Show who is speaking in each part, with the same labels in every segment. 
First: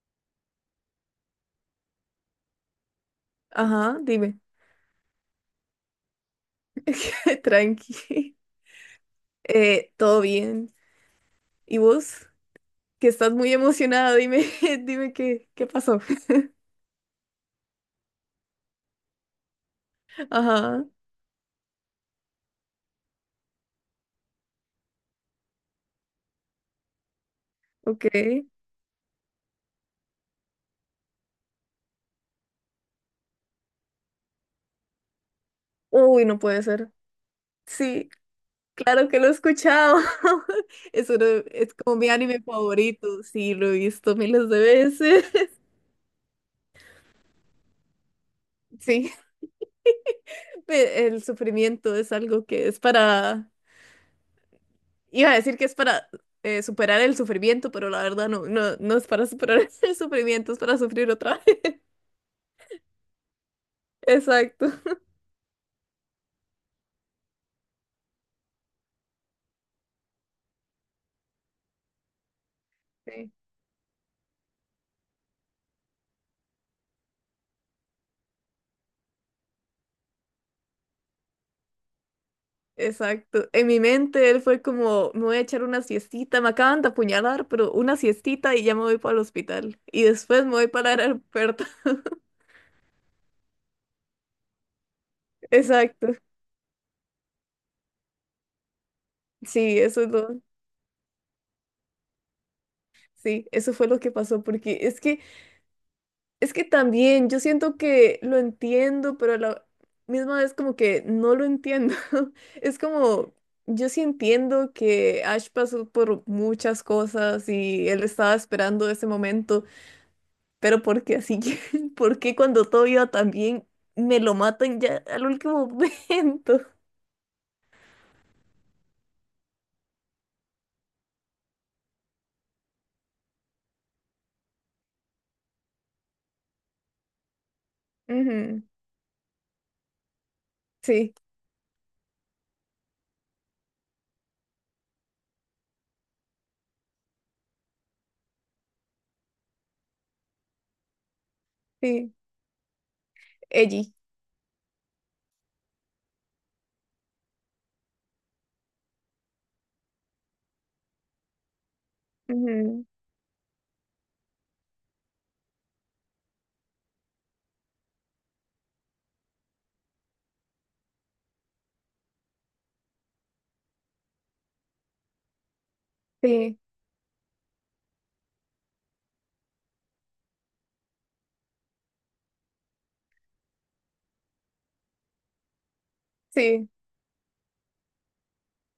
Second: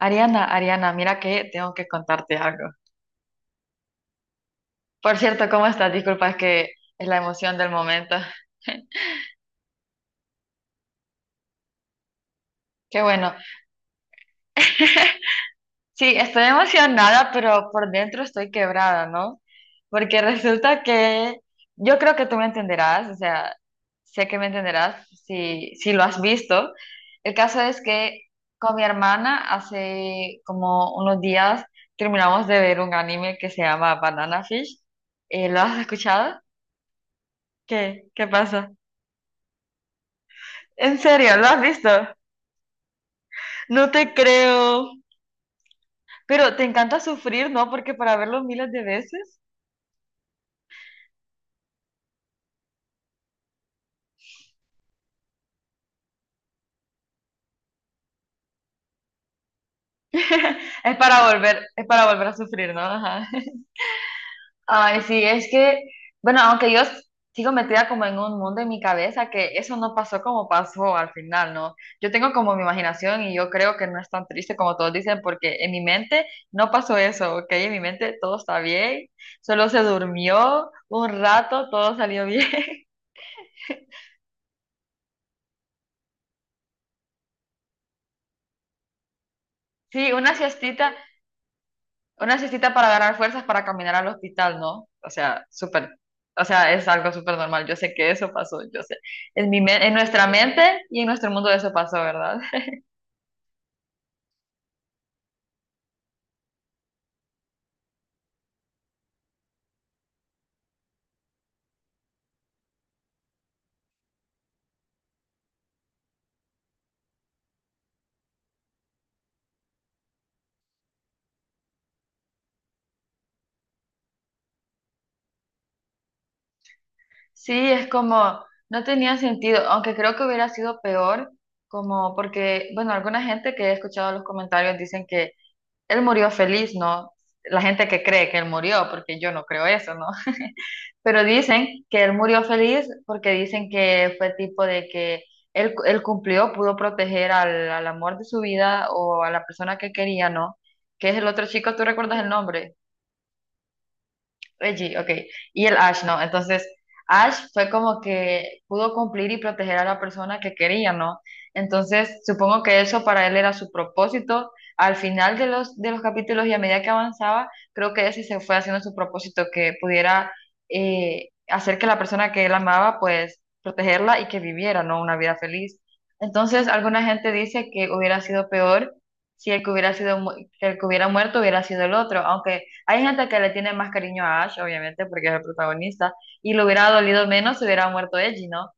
Speaker 1: Ariana, Ariana, mira que tengo que contarte algo.
Speaker 2: Ajá, dime.
Speaker 1: Por cierto, ¿cómo estás? Disculpa, es que es la emoción del momento.
Speaker 2: Tranqui. Todo bien. ¿Y vos?
Speaker 1: Qué
Speaker 2: Que estás
Speaker 1: bueno.
Speaker 2: muy emocionada, dime, dime qué pasó.
Speaker 1: Sí, estoy emocionada, pero por dentro estoy quebrada, ¿no? Porque resulta
Speaker 2: Ajá,
Speaker 1: que yo creo que tú me entenderás, o sea, sé que me entenderás si lo has visto. El caso es
Speaker 2: ok.
Speaker 1: que con mi hermana hace como unos días terminamos de ver un anime que se llama Banana Fish. ¿Lo has
Speaker 2: Uy, no
Speaker 1: escuchado?
Speaker 2: puede ser.
Speaker 1: ¿Qué?
Speaker 2: Sí,
Speaker 1: ¿Qué pasa?
Speaker 2: claro que lo he escuchado.
Speaker 1: En
Speaker 2: Es uno,
Speaker 1: serio, ¿lo has
Speaker 2: es
Speaker 1: visto?
Speaker 2: como mi anime favorito. Sí, lo he
Speaker 1: No te
Speaker 2: visto miles de
Speaker 1: creo.
Speaker 2: veces.
Speaker 1: Pero te encanta sufrir, ¿no? Porque para verlo miles de
Speaker 2: Sí,
Speaker 1: veces
Speaker 2: el sufrimiento es algo que es iba a decir que es para superar el sufrimiento, pero la verdad no es para superar el sufrimiento, es para sufrir otra.
Speaker 1: es para volver a sufrir, ¿no? Ajá.
Speaker 2: Exacto.
Speaker 1: Ay, sí, es que, bueno, sigo metida como en un mundo en mi cabeza, que eso no pasó como pasó al final, ¿no? Yo tengo como mi imaginación
Speaker 2: Sí,
Speaker 1: y yo creo que no es tan triste como todos dicen, porque en mi mente no pasó eso, ¿ok? En mi mente todo está bien, solo se durmió un rato, todo salió bien.
Speaker 2: exacto. En mi mente él fue como, me voy a echar una siestita, me acaban de apuñalar, pero una siestita y ya me voy para el hospital. Y
Speaker 1: Sí, una
Speaker 2: después me voy para
Speaker 1: siestita.
Speaker 2: el aeropuerto.
Speaker 1: Una siestita para ganar fuerzas para caminar al hospital, ¿no? O sea, súper,
Speaker 2: Exacto.
Speaker 1: o sea, es algo súper normal. Yo sé que eso pasó, yo sé.
Speaker 2: Sí,
Speaker 1: En
Speaker 2: eso es
Speaker 1: nuestra mente y en nuestro mundo eso pasó, ¿verdad?
Speaker 2: sí, eso fue lo que pasó, porque es es que también yo siento que lo entiendo, pero a la misma vez como que no lo entiendo. Es como, yo sí entiendo que Ash pasó por muchas cosas y él estaba esperando ese momento. Pero porque así que, ¿por qué cuando todo iba tan bien me lo matan ya al último momento?
Speaker 1: Sí, es como, no tenía sentido, aunque creo que hubiera sido peor, como porque, bueno, alguna gente que he escuchado los comentarios dicen que él murió feliz, ¿no? La gente que cree que él
Speaker 2: Ujú.
Speaker 1: murió, porque yo no creo eso, ¿no?
Speaker 2: Sí,
Speaker 1: Pero dicen que él murió feliz porque dicen que fue tipo de que él cumplió, pudo proteger al amor de su vida o a la persona que quería, ¿no? Que es el otro chico, ¿tú
Speaker 2: sí,
Speaker 1: recuerdas el nombre?
Speaker 2: Ellie.
Speaker 1: Reggie, ok. Y el Ash, ¿no? Entonces, Ash fue como que pudo cumplir y proteger a la persona que quería, ¿no? Entonces, supongo que
Speaker 2: Ujú.
Speaker 1: eso para él era su propósito. Al final de los capítulos y a medida que avanzaba, creo que ese se fue haciendo su propósito, que pudiera hacer que la persona que él amaba, pues, protegerla y que viviera, ¿no? Una vida feliz.
Speaker 2: Sí,
Speaker 1: Entonces, alguna gente dice que hubiera sido peor si el que hubiera sido, mu- que el que hubiera muerto hubiera sido el otro, aunque hay gente que le tiene más cariño a Ash, obviamente, porque es el protagonista, y le
Speaker 2: sí,
Speaker 1: hubiera dolido menos si hubiera muerto Eiji, ¿no?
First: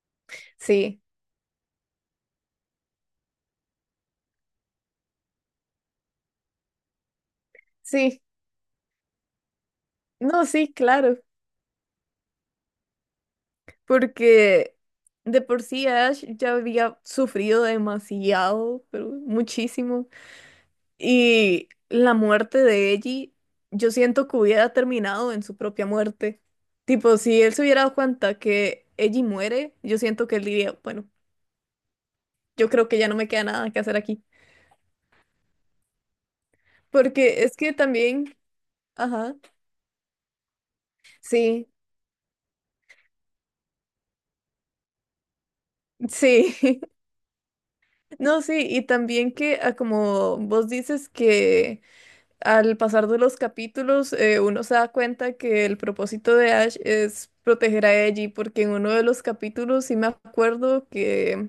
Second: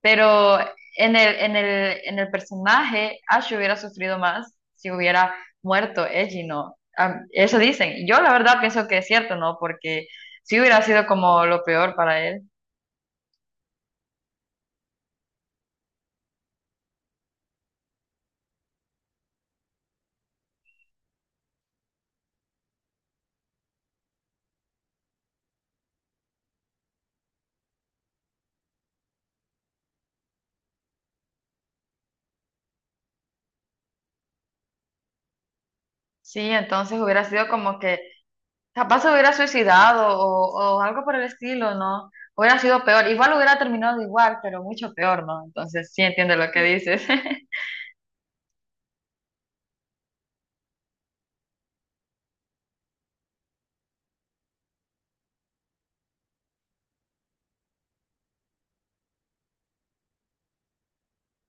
Speaker 1: Pero
Speaker 2: sí,
Speaker 1: en el personaje, Ash hubiera sufrido más si hubiera muerto Eiji, ¿no? Eso dicen. Yo
Speaker 2: sí.
Speaker 1: la verdad pienso que es cierto, ¿no? Porque
Speaker 2: No,
Speaker 1: sí
Speaker 2: sí,
Speaker 1: hubiera sido
Speaker 2: claro.
Speaker 1: como lo peor para él.
Speaker 2: Porque de por sí Ash ya había sufrido demasiado, pero muchísimo. Y la muerte de Ellie, yo siento que hubiera terminado en su propia muerte. Tipo, si él se hubiera dado cuenta que Ellie muere, yo siento que él diría, bueno, yo creo que ya no me queda nada que hacer aquí.
Speaker 1: Sí, entonces hubiera
Speaker 2: Porque
Speaker 1: sido
Speaker 2: es que
Speaker 1: como que
Speaker 2: también,
Speaker 1: capaz se hubiera
Speaker 2: ajá,
Speaker 1: suicidado o algo por el
Speaker 2: sí,
Speaker 1: estilo, ¿no? Hubiera sido peor. Igual hubiera terminado igual, pero mucho peor, ¿no? Entonces sí entiendo lo que
Speaker 2: sí,
Speaker 1: dices.
Speaker 2: no, sí, y también que ah, como vos dices que al pasar de los capítulos uno se da cuenta que el propósito de Ash es proteger a Ellie, porque en uno de los capítulos sí me acuerdo que...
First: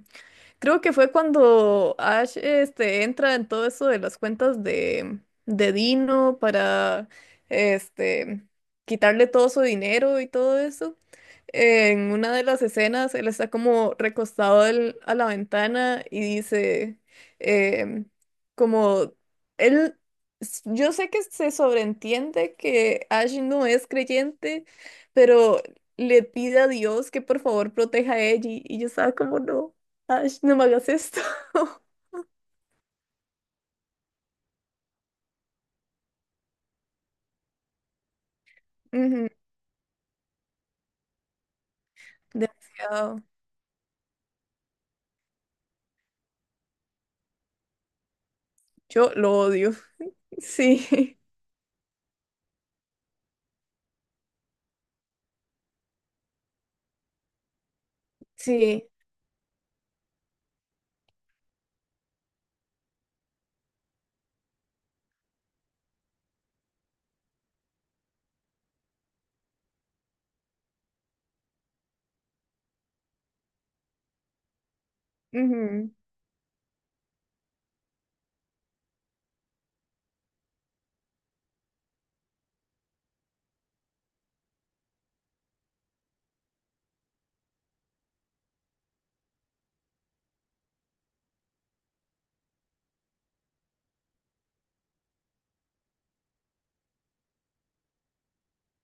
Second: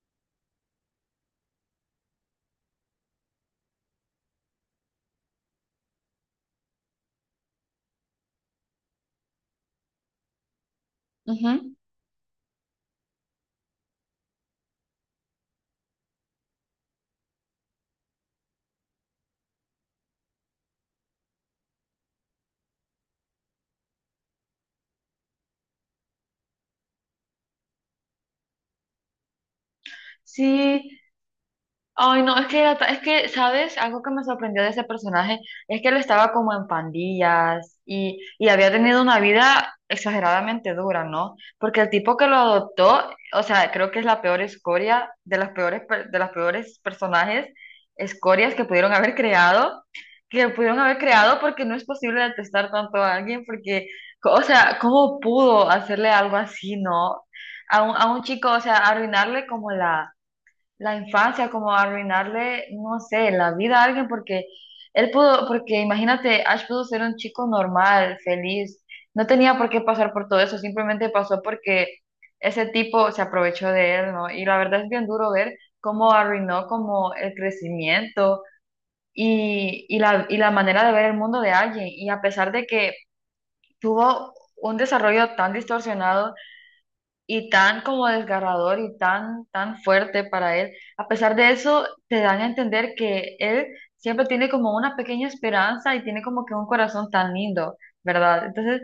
Speaker 2: Creo que fue cuando Ash entra en todo eso de las cuentas de Dino para este, quitarle todo su dinero y todo eso.
Speaker 1: Ujú.
Speaker 2: En una de las escenas, él está como recostado a la ventana y dice, em, como, él, yo sé que se sobreentiende que Ash no es creyente, pero le pide a Dios que por favor proteja a ella y yo estaba como, no, Ash, no me
Speaker 1: Sí,
Speaker 2: hagas esto.
Speaker 1: ay no, es que, ¿sabes? Algo que me sorprendió de ese personaje es que él estaba como en pandillas y había tenido una
Speaker 2: Ujú,
Speaker 1: vida exageradamente dura, ¿no? Porque el tipo que lo adoptó,
Speaker 2: demasiado.
Speaker 1: o sea, creo que es la peor escoria de de las peores personajes, escorias que pudieron
Speaker 2: Yo
Speaker 1: haber
Speaker 2: lo odio.
Speaker 1: creado, que pudieron haber
Speaker 2: Sí,
Speaker 1: creado porque no es posible detestar tanto a alguien porque, o sea, ¿cómo pudo hacerle algo así, ¿no? A un chico, o sea,
Speaker 2: sí,
Speaker 1: arruinarle como la infancia, como arruinarle, no sé, la vida a alguien, porque él pudo, porque imagínate, Ash pudo ser un chico normal, feliz, no tenía por qué pasar por todo eso, simplemente pasó porque ese tipo se aprovechó de él, ¿no? Y la verdad es bien duro ver
Speaker 2: ujú,
Speaker 1: cómo arruinó como el crecimiento y la manera de ver el mundo de alguien, y a pesar de que tuvo un desarrollo tan distorsionado, y tan como desgarrador y tan, tan fuerte para él. A pesar de eso, te dan a entender que él siempre tiene como una pequeña esperanza y tiene como que un corazón tan lindo, ¿verdad? Entonces,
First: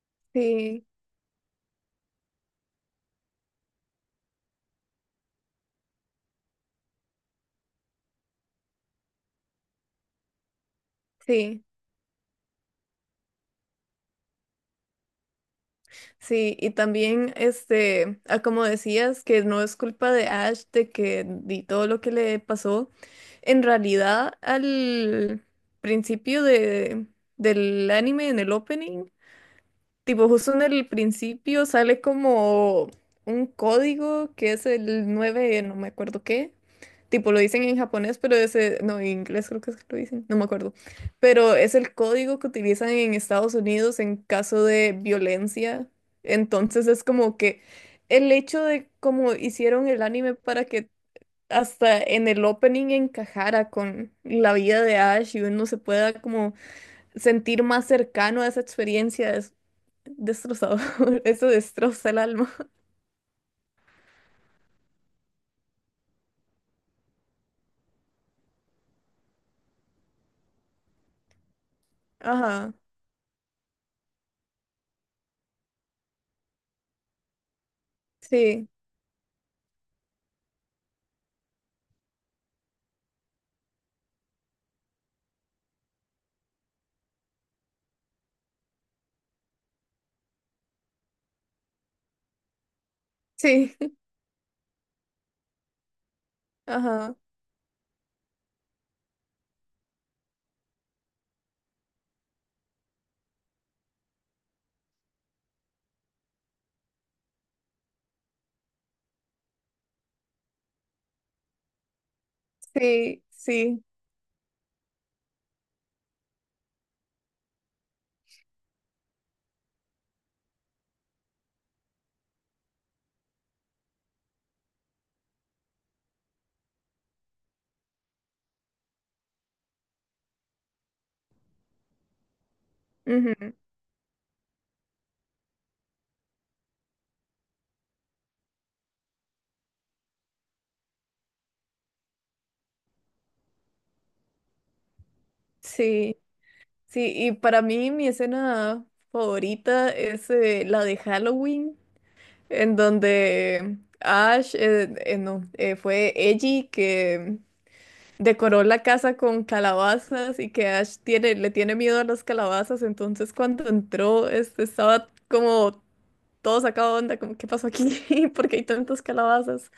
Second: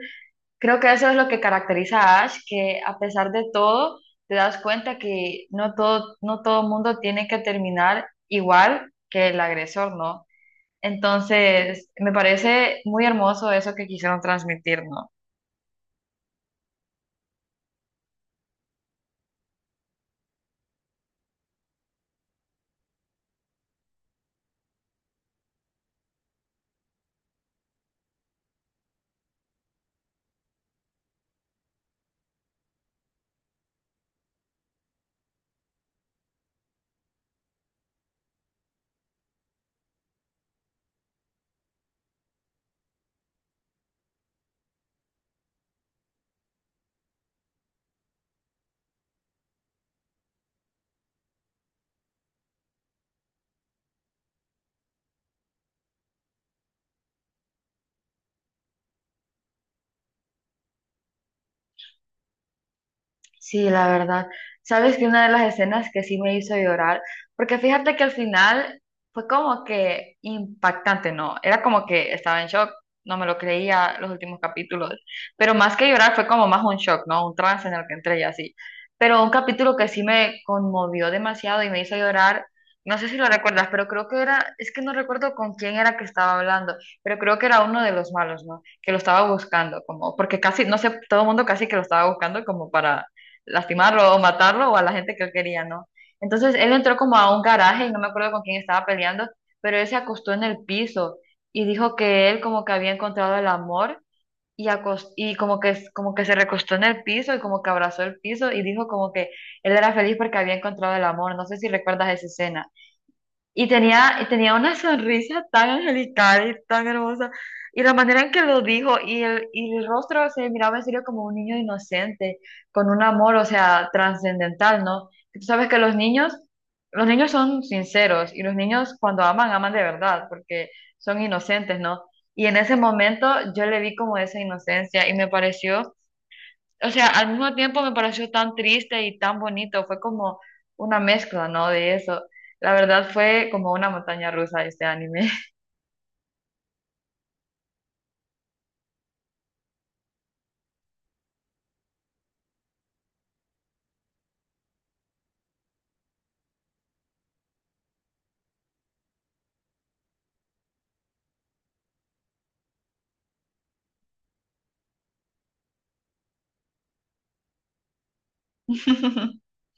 Speaker 1: creo
Speaker 2: sí,
Speaker 1: que eso es lo que caracteriza a Ash, que a pesar de todo, te das cuenta que no todo, no todo mundo tiene que terminar igual que el agresor, ¿no?
Speaker 2: sí.
Speaker 1: Entonces, me parece muy hermoso eso que quisieron transmitir, ¿no?
Speaker 2: Sí, y también, este, ah, como decías, que no es culpa de Ash de que di todo lo que le pasó. En realidad, al principio del anime, en el opening, tipo justo en el principio sale como un código que es el 9 no me acuerdo qué. Tipo, lo dicen en japonés, pero ese, no, en inglés creo que es que lo dicen, no me acuerdo. Pero es el código que utilizan en Estados Unidos en caso de violencia. Entonces es como que el hecho de cómo hicieron el anime para que hasta en el opening encajara con la vida de Ash y uno se pueda como sentir más cercano a esa experiencia es destrozador. Eso destroza el alma.
Speaker 1: Sí, la verdad. Sabes que una de las escenas que sí me hizo llorar, porque fíjate que al final fue como que impactante, ¿no? Era como que estaba en shock,
Speaker 2: Ajá.
Speaker 1: no me lo creía los últimos capítulos, pero más que llorar fue como más un shock, ¿no? Un trance en el que entré y así.
Speaker 2: Sí,
Speaker 1: Pero un capítulo que sí me conmovió demasiado y me hizo llorar, no sé si lo recuerdas, pero creo que era, es que no recuerdo con quién era que estaba hablando, pero creo que era uno de los malos, ¿no? Que lo estaba buscando, como, porque casi, no sé, todo el mundo casi que lo estaba buscando como para
Speaker 2: sí,
Speaker 1: lastimarlo o matarlo o a la gente que él quería, ¿no? Entonces él entró
Speaker 2: ajá.
Speaker 1: como a un garaje y no me acuerdo con quién estaba peleando, pero él se acostó en el piso y dijo que él como que había encontrado el amor y como que se recostó en el piso y como que abrazó el piso y dijo como que él era feliz porque había encontrado el amor. No sé si recuerdas esa escena.
Speaker 2: Sí,
Speaker 1: Y
Speaker 2: sí.
Speaker 1: tenía, y tenía una sonrisa tan angelical y tan hermosa. Y la manera en que lo dijo y el rostro se miraba en serio como un niño inocente, con un amor, o sea, trascendental, ¿no? Tú sabes que los niños son sinceros y los niños cuando aman, aman de verdad, porque son inocentes, ¿no? Y en ese momento yo le vi como esa inocencia y me pareció o sea, al mismo tiempo me pareció tan triste y tan bonito, fue como una mezcla, ¿no? De eso. La verdad fue como una montaña rusa este anime.
Speaker 2: Sí, sí, y para mí mi escena favorita es la de Halloween, en donde Ash, no, fue Ellie que decoró la casa con calabazas y que Ash tiene, le tiene miedo a las calabazas, entonces cuando entró este, estaba como todo sacado de onda, como ¿qué pasó aquí? ¿Por qué hay tantas calabazas?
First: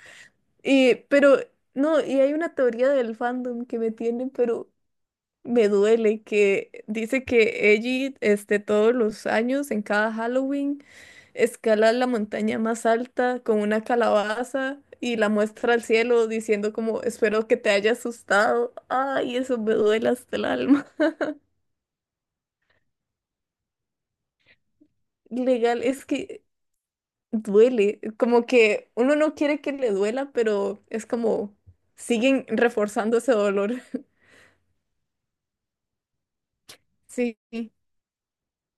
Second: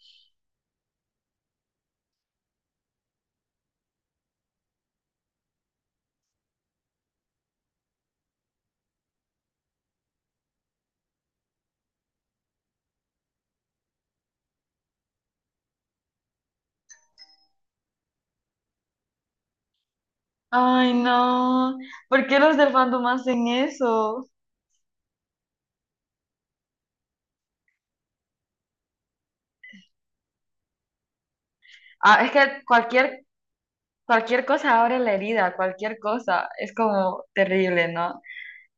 Speaker 2: Y, pero, no, y hay una teoría del fandom que me tiene, pero me duele que dice que Ellie, este, todos los años, en cada Halloween, escala la montaña más alta con una calabaza y la muestra al cielo diciendo como, espero que te haya asustado. Ay, eso me duele hasta el alma.
Speaker 1: Ay, no. ¿Por qué los del fandom hacen eso?
Speaker 2: Legal, es que duele, como que uno no quiere que le duela, pero es como,
Speaker 1: Ah, es
Speaker 2: siguen
Speaker 1: que
Speaker 2: reforzando
Speaker 1: cualquier,
Speaker 2: ese dolor.
Speaker 1: cualquier cosa abre la herida, cualquier cosa. Es como
Speaker 2: Sí.
Speaker 1: terrible, ¿no?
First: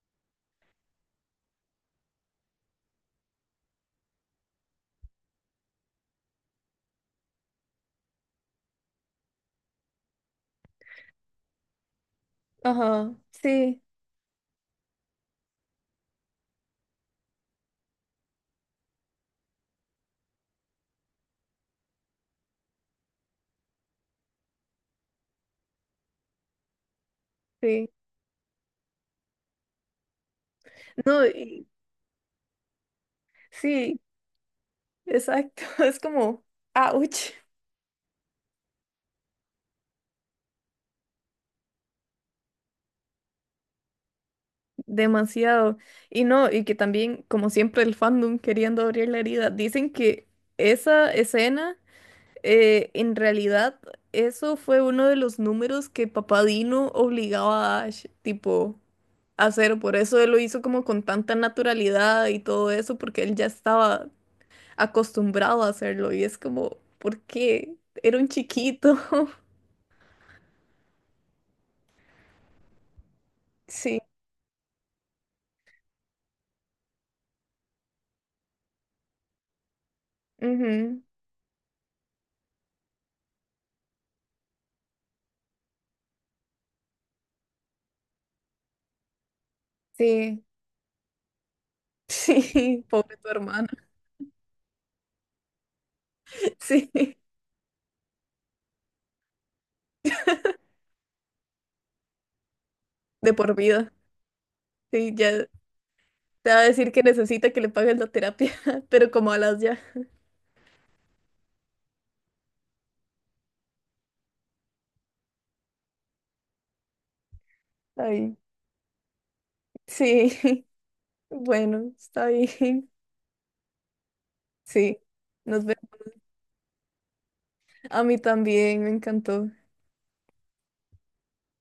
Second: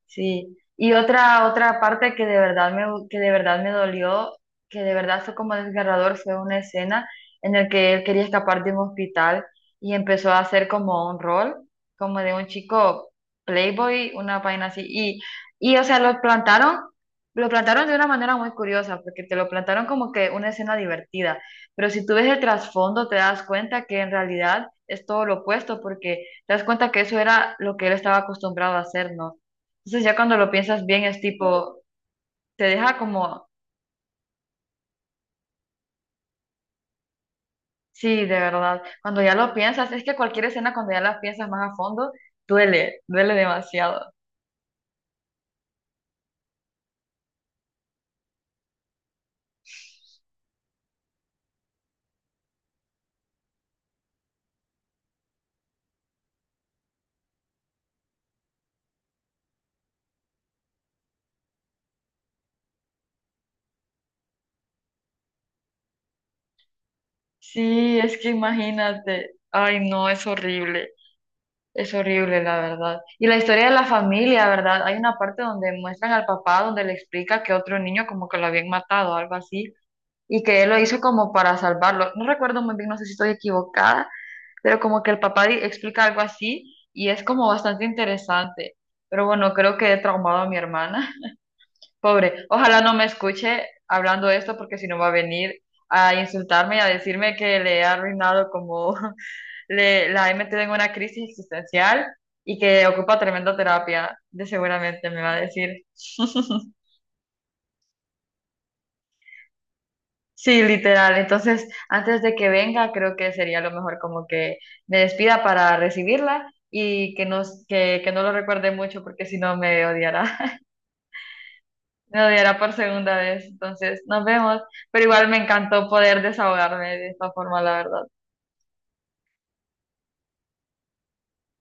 Speaker 1: Sí, y otra parte que de verdad me que de verdad me dolió, que de verdad fue como desgarrador, fue una escena en la que él quería escapar de un hospital y empezó a hacer como un rol, como de un chico
Speaker 2: Ajá, sí,
Speaker 1: playboy, una vaina así y o sea, lo plantaron de una manera muy curiosa, porque te lo plantaron como que una escena divertida, pero si tú ves el trasfondo te das cuenta que en realidad es todo lo opuesto, porque te das cuenta que eso era lo que
Speaker 2: sí.
Speaker 1: él estaba acostumbrado a hacer, ¿no? Entonces ya cuando lo piensas bien es
Speaker 2: No,
Speaker 1: tipo, te deja como,
Speaker 2: sí. Exacto, es como, ouch,
Speaker 1: sí, de verdad, cuando ya lo piensas, es que cualquier escena cuando ya la piensas más a fondo, duele, duele demasiado.
Speaker 2: demasiado. Y no, y que también, como siempre, el fandom queriendo abrir la herida, dicen que esa escena, en realidad, eso fue uno de los números que Papá Dino obligaba a Ash, tipo, a hacer. Por eso él lo hizo como con tanta naturalidad y todo eso, porque él ya estaba acostumbrado a hacerlo. Y es como, ¿por qué?
Speaker 1: Sí, es
Speaker 2: Era un
Speaker 1: que
Speaker 2: chiquito.
Speaker 1: imagínate, ay no, es horrible la verdad. Y la historia de la
Speaker 2: Sí.
Speaker 1: familia, ¿verdad? Hay una parte donde muestran al papá, donde le explica que otro niño como que lo habían matado, algo así, y que él lo hizo
Speaker 2: Ujú.
Speaker 1: como para salvarlo. No recuerdo muy bien, no sé si estoy equivocada pero como que explica algo así y es como bastante interesante. Pero bueno, creo que he traumado
Speaker 2: Sí.
Speaker 1: a mi hermana. Pobre, ojalá
Speaker 2: Sí,
Speaker 1: no me
Speaker 2: pobre tu
Speaker 1: escuche
Speaker 2: hermana.
Speaker 1: hablando esto porque si no va a venir a insultarme y a
Speaker 2: Sí,
Speaker 1: decirme que le he arruinado como la he metido en una crisis existencial y que ocupa
Speaker 2: de por
Speaker 1: tremenda
Speaker 2: vida.
Speaker 1: terapia, de seguramente
Speaker 2: Sí,
Speaker 1: me va a
Speaker 2: ya
Speaker 1: decir.
Speaker 2: te va a decir que necesita que le pagues la terapia, pero como a las ya.
Speaker 1: Sí, literal. Entonces, antes de que venga, creo que sería lo mejor como que me despida para recibirla y que no, que no lo
Speaker 2: Ay,
Speaker 1: recuerde mucho porque si no me
Speaker 2: sí,
Speaker 1: odiará.
Speaker 2: bueno,
Speaker 1: Me
Speaker 2: está
Speaker 1: odiará por
Speaker 2: bien.
Speaker 1: segunda vez. Entonces, nos vemos.
Speaker 2: Sí,
Speaker 1: Pero igual me
Speaker 2: nos vemos.
Speaker 1: encantó poder desahogarme de esta forma, la
Speaker 2: A
Speaker 1: verdad.
Speaker 2: mí también, me encantó.